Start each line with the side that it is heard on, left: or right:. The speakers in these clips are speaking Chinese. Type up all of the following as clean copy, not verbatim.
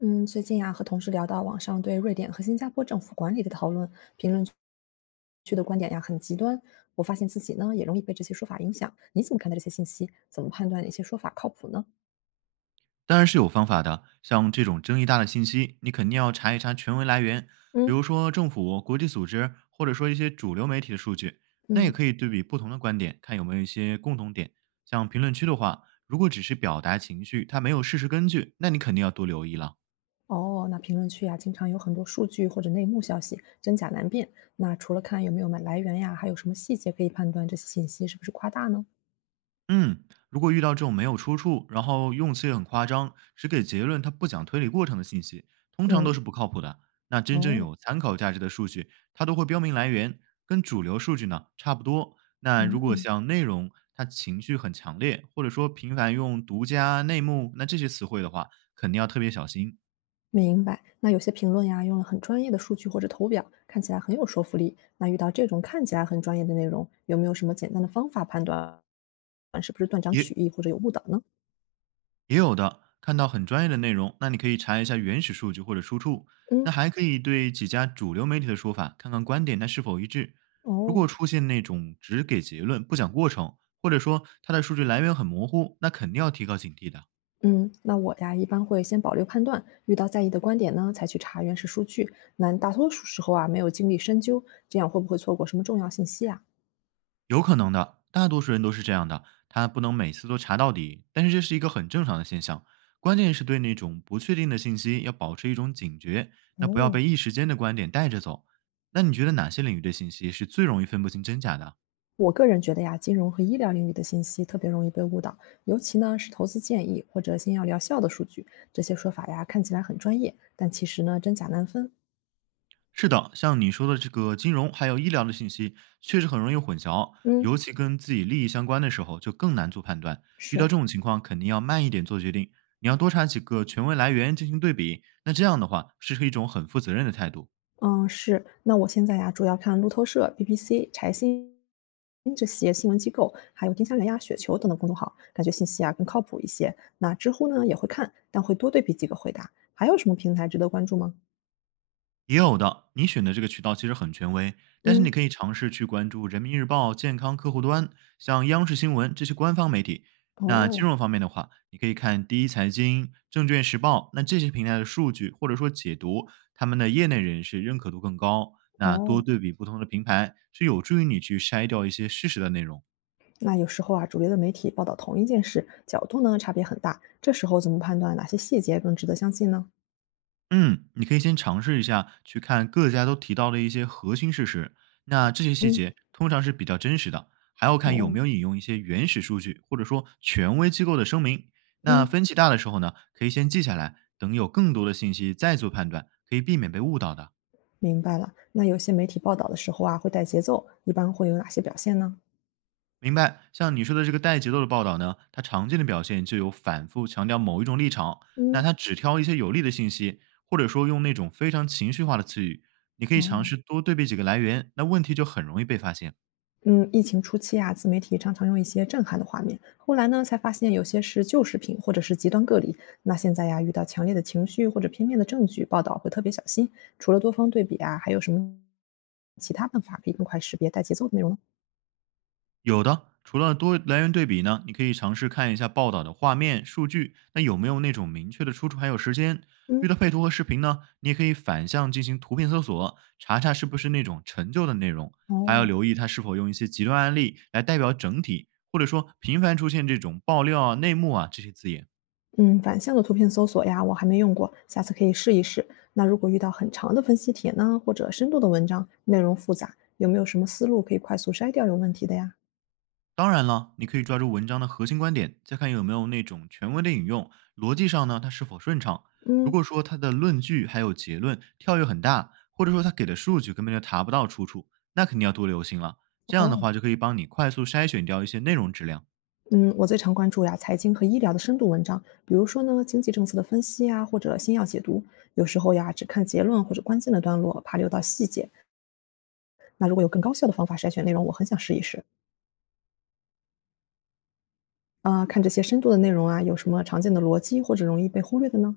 left: 嗯，最近呀、和同事聊到网上对瑞典和新加坡政府管理的讨论，评论区的观点呀、很极端。我发现自己呢也容易被这些说法影响。你怎么看待这些信息？怎么判断哪些说法靠谱呢？
right: 当然是有方法的。像这种争议大的信息，你肯定要查一查权威来源，比
left: 嗯，
right: 如说政府、国际组织，或者说一些主流媒体的数据。那也
left: 嗯，
right: 可以对比不同的观点，看有没有一些共同点。像评论区的话，如果只是表达情绪，它没有事实根据，那你肯定要多留意了。
left: 哦，那评论区呀、经常有很多数据或者内幕消息，真假难辨。那除了看有没有买来源呀，还有什么细节可以判断这些信息是不是夸大呢？
right: 嗯，如果遇到这种没有出处，然后用词也很夸张，只给结论，他不讲推理过程的信息，通常都
left: 嗯，
right: 是不靠谱的。那真正
left: 哦，嗯。
right: 有参考价值的数据，它都会标明来源，跟主流数据呢差不多。那如果
left: 嗯，
right: 像内容，它情绪很强烈，或者说频繁用独家、内幕，那这些词汇的话，肯定要特别小心。
left: 明白。那有些评论呀，用了很专业的数据或者图表，看起来很有说服力。那遇到这种看起来很专业的内容，有没有什么简单的方法判断是不是断章
right: 也
left: 取义或者有误导呢？
right: 也有的，看到很专业的内容，那你可以查一下原始数据或者出处。
left: 嗯，
right: 那还可以对几家主流媒体的说法看看观点它是否一致。如果
left: 哦，
right: 出现那种只给结论不讲过程，或者说它的数据来源很模糊，那肯定要提高警惕的。
left: 嗯，那我呀一般会先保留判断，遇到在意的观点呢，才去查原始数据。那大多数时候啊，没有精力深究，这样会不会错过什么重要信息啊？
right: 有可能的，大多数人都是这样的，他不能每次都查到底，但是这是一个很正常的现象。关键是对那种不确定的信息要保持一种警觉，那不要
left: 哦，
right: 被一时间的观点带着走。那你觉得哪些领域的信息是最容易分不清真假的啊？
left: 我个人觉得呀，金融和医疗领域的信息特别容易被误导，尤其呢是投资建议或者新药疗效的数据，这些说法呀看起来很专业，但其实呢真假难分。
right: 是的，像你说的这个金融还有医疗的信息，确实很容易混淆，尤
left: 嗯，
right: 其跟自己利益相关的时候，就更难做判断。遇到
left: 是，
right: 这种情况，肯定要慢一点做决定，你要多查几个权威来源进行对比。那这样的话，是一种很负责任的态度。
left: 嗯，是。那我现在呀主要看路透社、BBC、财新这些新闻机构，还有丁香园呀、雪球等等公众号，感觉信息啊更靠谱一些。那知乎呢也会看，但会多对比几个回答。还有什么平台值得关注吗？
right: 也有的，你选的这个渠道其实很权威，但是
left: 嗯，
right: 你可以尝试去关注人民日报健康客户端，像央视新闻这些官方媒体。那
left: 哦
right: 金融方面的话，你可以看第一财经、证券时报，那这些平台的数据或者说解读，他们的业内人士认可度更高。那
left: 哦。
right: 多对比不同的平台，是有助于你去筛掉一些事实的内容。
left: 那有时候啊，主流的媒体报道同一件事，角度呢差别很大，这时候怎么判断哪些细节更值得相信呢？
right: 嗯，你可以先尝试一下，去看各家都提到的一些核心事实。那这些细
left: 嗯，
right: 节通常是比较真实的，还要看有
left: 哦，
right: 没有引用一些原始数据，或者说权威机构的声明。那
left: 嗯，
right: 分歧大的时候呢，可以先记下来，等有更多的信息再做判断，可以避免被误导的。
left: 明白了。那有些媒体报道的时候啊，会带节奏，一般会有哪些表现呢？
right: 明白，像你说的这个带节奏的报道呢，它常见的表现就有反复强调某一种立场，那
left: 嗯，
right: 它只挑一些有利的信息，或者说用那种非常情绪化的词语。你可以
left: 哦，
right: 尝试多对比几个来源，那问题就很容易被发现。
left: 嗯，疫情初期啊，自媒体常常用一些震撼的画面，后来呢才发现有些是旧视频或者是极端个例。那现在呀，遇到强烈的情绪或者片面的证据，报道会特别小心。除了多方对比啊，还有什么其他办法可以更快识别带节奏的内容呢？
right: 有的，除了多来源对比呢，你可以尝试看一下报道的画面、数据，那有没有那种明确的出处还有时间？遇
left: 嗯，
right: 到配图和视频呢，你也可以反向进行图片搜索，查查是不是那种陈旧的内容，还要
left: 哦，
right: 留意它是否用一些极端案例来代表整体，或者说频繁出现这种爆料啊、内幕啊这些字眼。
left: 嗯，反向的图片搜索呀，我还没用过，下次可以试一试。那如果遇到很长的分析帖呢，或者深度的文章，内容复杂，有没有什么思路可以快速筛掉有问题的呀？
right: 当然了，你可以抓住文章的核心观点，再看有没有那种权威的引用，逻辑上呢它是否顺畅。如
left: 嗯，
right: 果说它的论据还有结论跳跃很大，或者说它给的数据根本就查不到出处，那肯定要多留心了。这样的
left: 哦，
right: 话就可以帮你快速筛选掉一些内容质量。
left: 嗯，我最常关注呀财经和医疗的深度文章，比如说呢经济政策的分析啊，或者新药解读。有时候呀只看结论或者关键的段落，怕溜到细节。那如果有更高效的方法筛选内容，我很想试一试。啊、看这些深度的内容啊，有什么常见的逻辑或者容易被忽略的呢？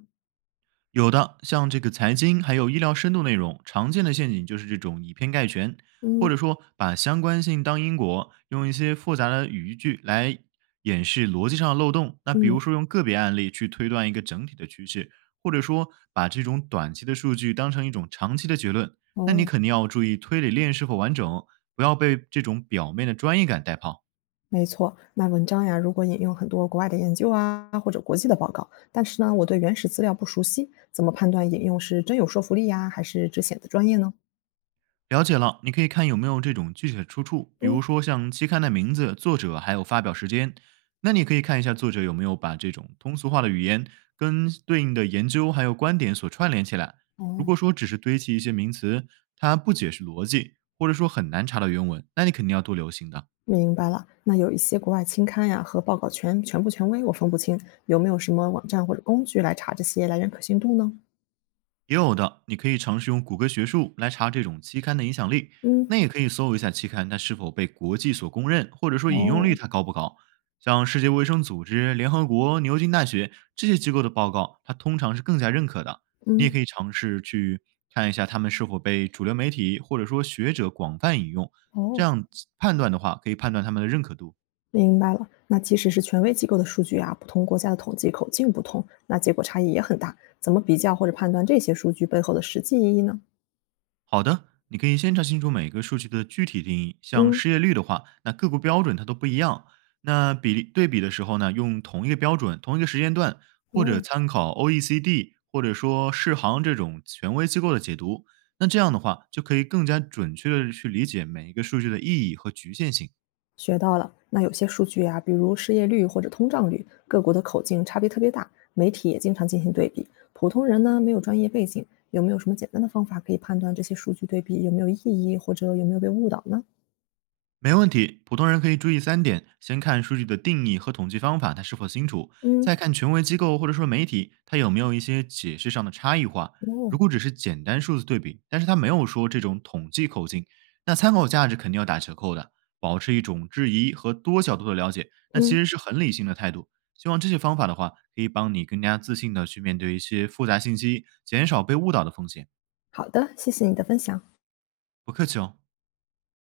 right: 有的，像这个财经还有医疗深度内容，常见的陷阱就是这种以偏概全，或
left: 嗯
right: 者说把相关性当因果，用一些复杂的语句来掩饰逻辑上的漏洞。那比
left: 嗯。
right: 如说用个别案例去推断一个整体的趋势，或者说把这种短期的数据当成一种长期的结论。那你
left: 哦。
right: 肯定要注意推理链是否完整，不要被这种表面的专业感带跑。
left: 没错，那文章呀，如果引用很多国外的研究啊，或者国际的报告，但是呢，我对原始资料不熟悉，怎么判断引用是真有说服力呀，还是只显得专业呢？
right: 了解了，你可以看有没有这种具体的出处，比
left: 嗯，
right: 如说像期刊的名字、作者还有发表时间。那你可以看一下作者有没有把这种通俗化的语言跟对应的研究还有观点所串联起来。如
left: 哦，
right: 果说只是堆砌一些名词，它不解释逻辑，或者说很难查到原文，那你肯定要多留心的。
left: 明白了。那有一些国外期刊呀和报告权全部权威，我分不清，有没有什么网站或者工具来查这些来源可信度呢？
right: 也有的，你可以尝试用谷歌学术来查这种期刊的影响力，那
left: 嗯，
right: 也可以搜一下期刊它是否被国际所公认，或者说引用率
left: 哦，
right: 它高不高。像世界卫生组织、联合国、牛津大学这些机构的报告，它通常是更加认可的。你也
left: 嗯，
right: 可以尝试去看一下他们是否被主流媒体或者说学者广泛引用，这
left: 哦，
right: 样判断的话，可以判断他们的认可度。
left: 明白了，那即使是权威机构的数据啊，不同国家的统计口径不同，那结果差异也很大。怎么比较或者判断这些数据背后的实际意义呢？
right: 好的，你可以先查清楚每个数据的具体定义，像
left: 嗯，
right: 失业率的话，那各国标准它都不一样。那比例对比的时候呢，用同一个标准、同一个时间段，或者
left: 哦，
right: 参考 OECD 或者说世行这种权威机构的解读，那这样的话就可以更加准确的去理解每一个数据的意义和局限性。
left: 学到了。那有些数据啊，比如失业率或者通胀率，各国的口径差别特别大，媒体也经常进行对比。普通人呢，没有专业背景，有没有什么简单的方法可以判断这些数据对比有没有意义，或者有没有被误导呢？
right: 没问题，普通人可以注意三点：先看数据的定义和统计方法，它是否清楚；再
left: 嗯，
right: 看权威机构或者说媒体，它有没有一些解释上的差异化。
left: 哦，
right: 如果只是简单数字对比，但是它没有说这种统计口径，那参考价值肯定要打折扣的。保持一种质疑和多角度的了解，那其
left: 嗯，
right: 实是很理性的态度。希望这些方法的话，可以帮你更加自信的去面对一些复杂信息，减少被误导的风险。
left: 好的，谢谢你的分享。
right: 不客气哦。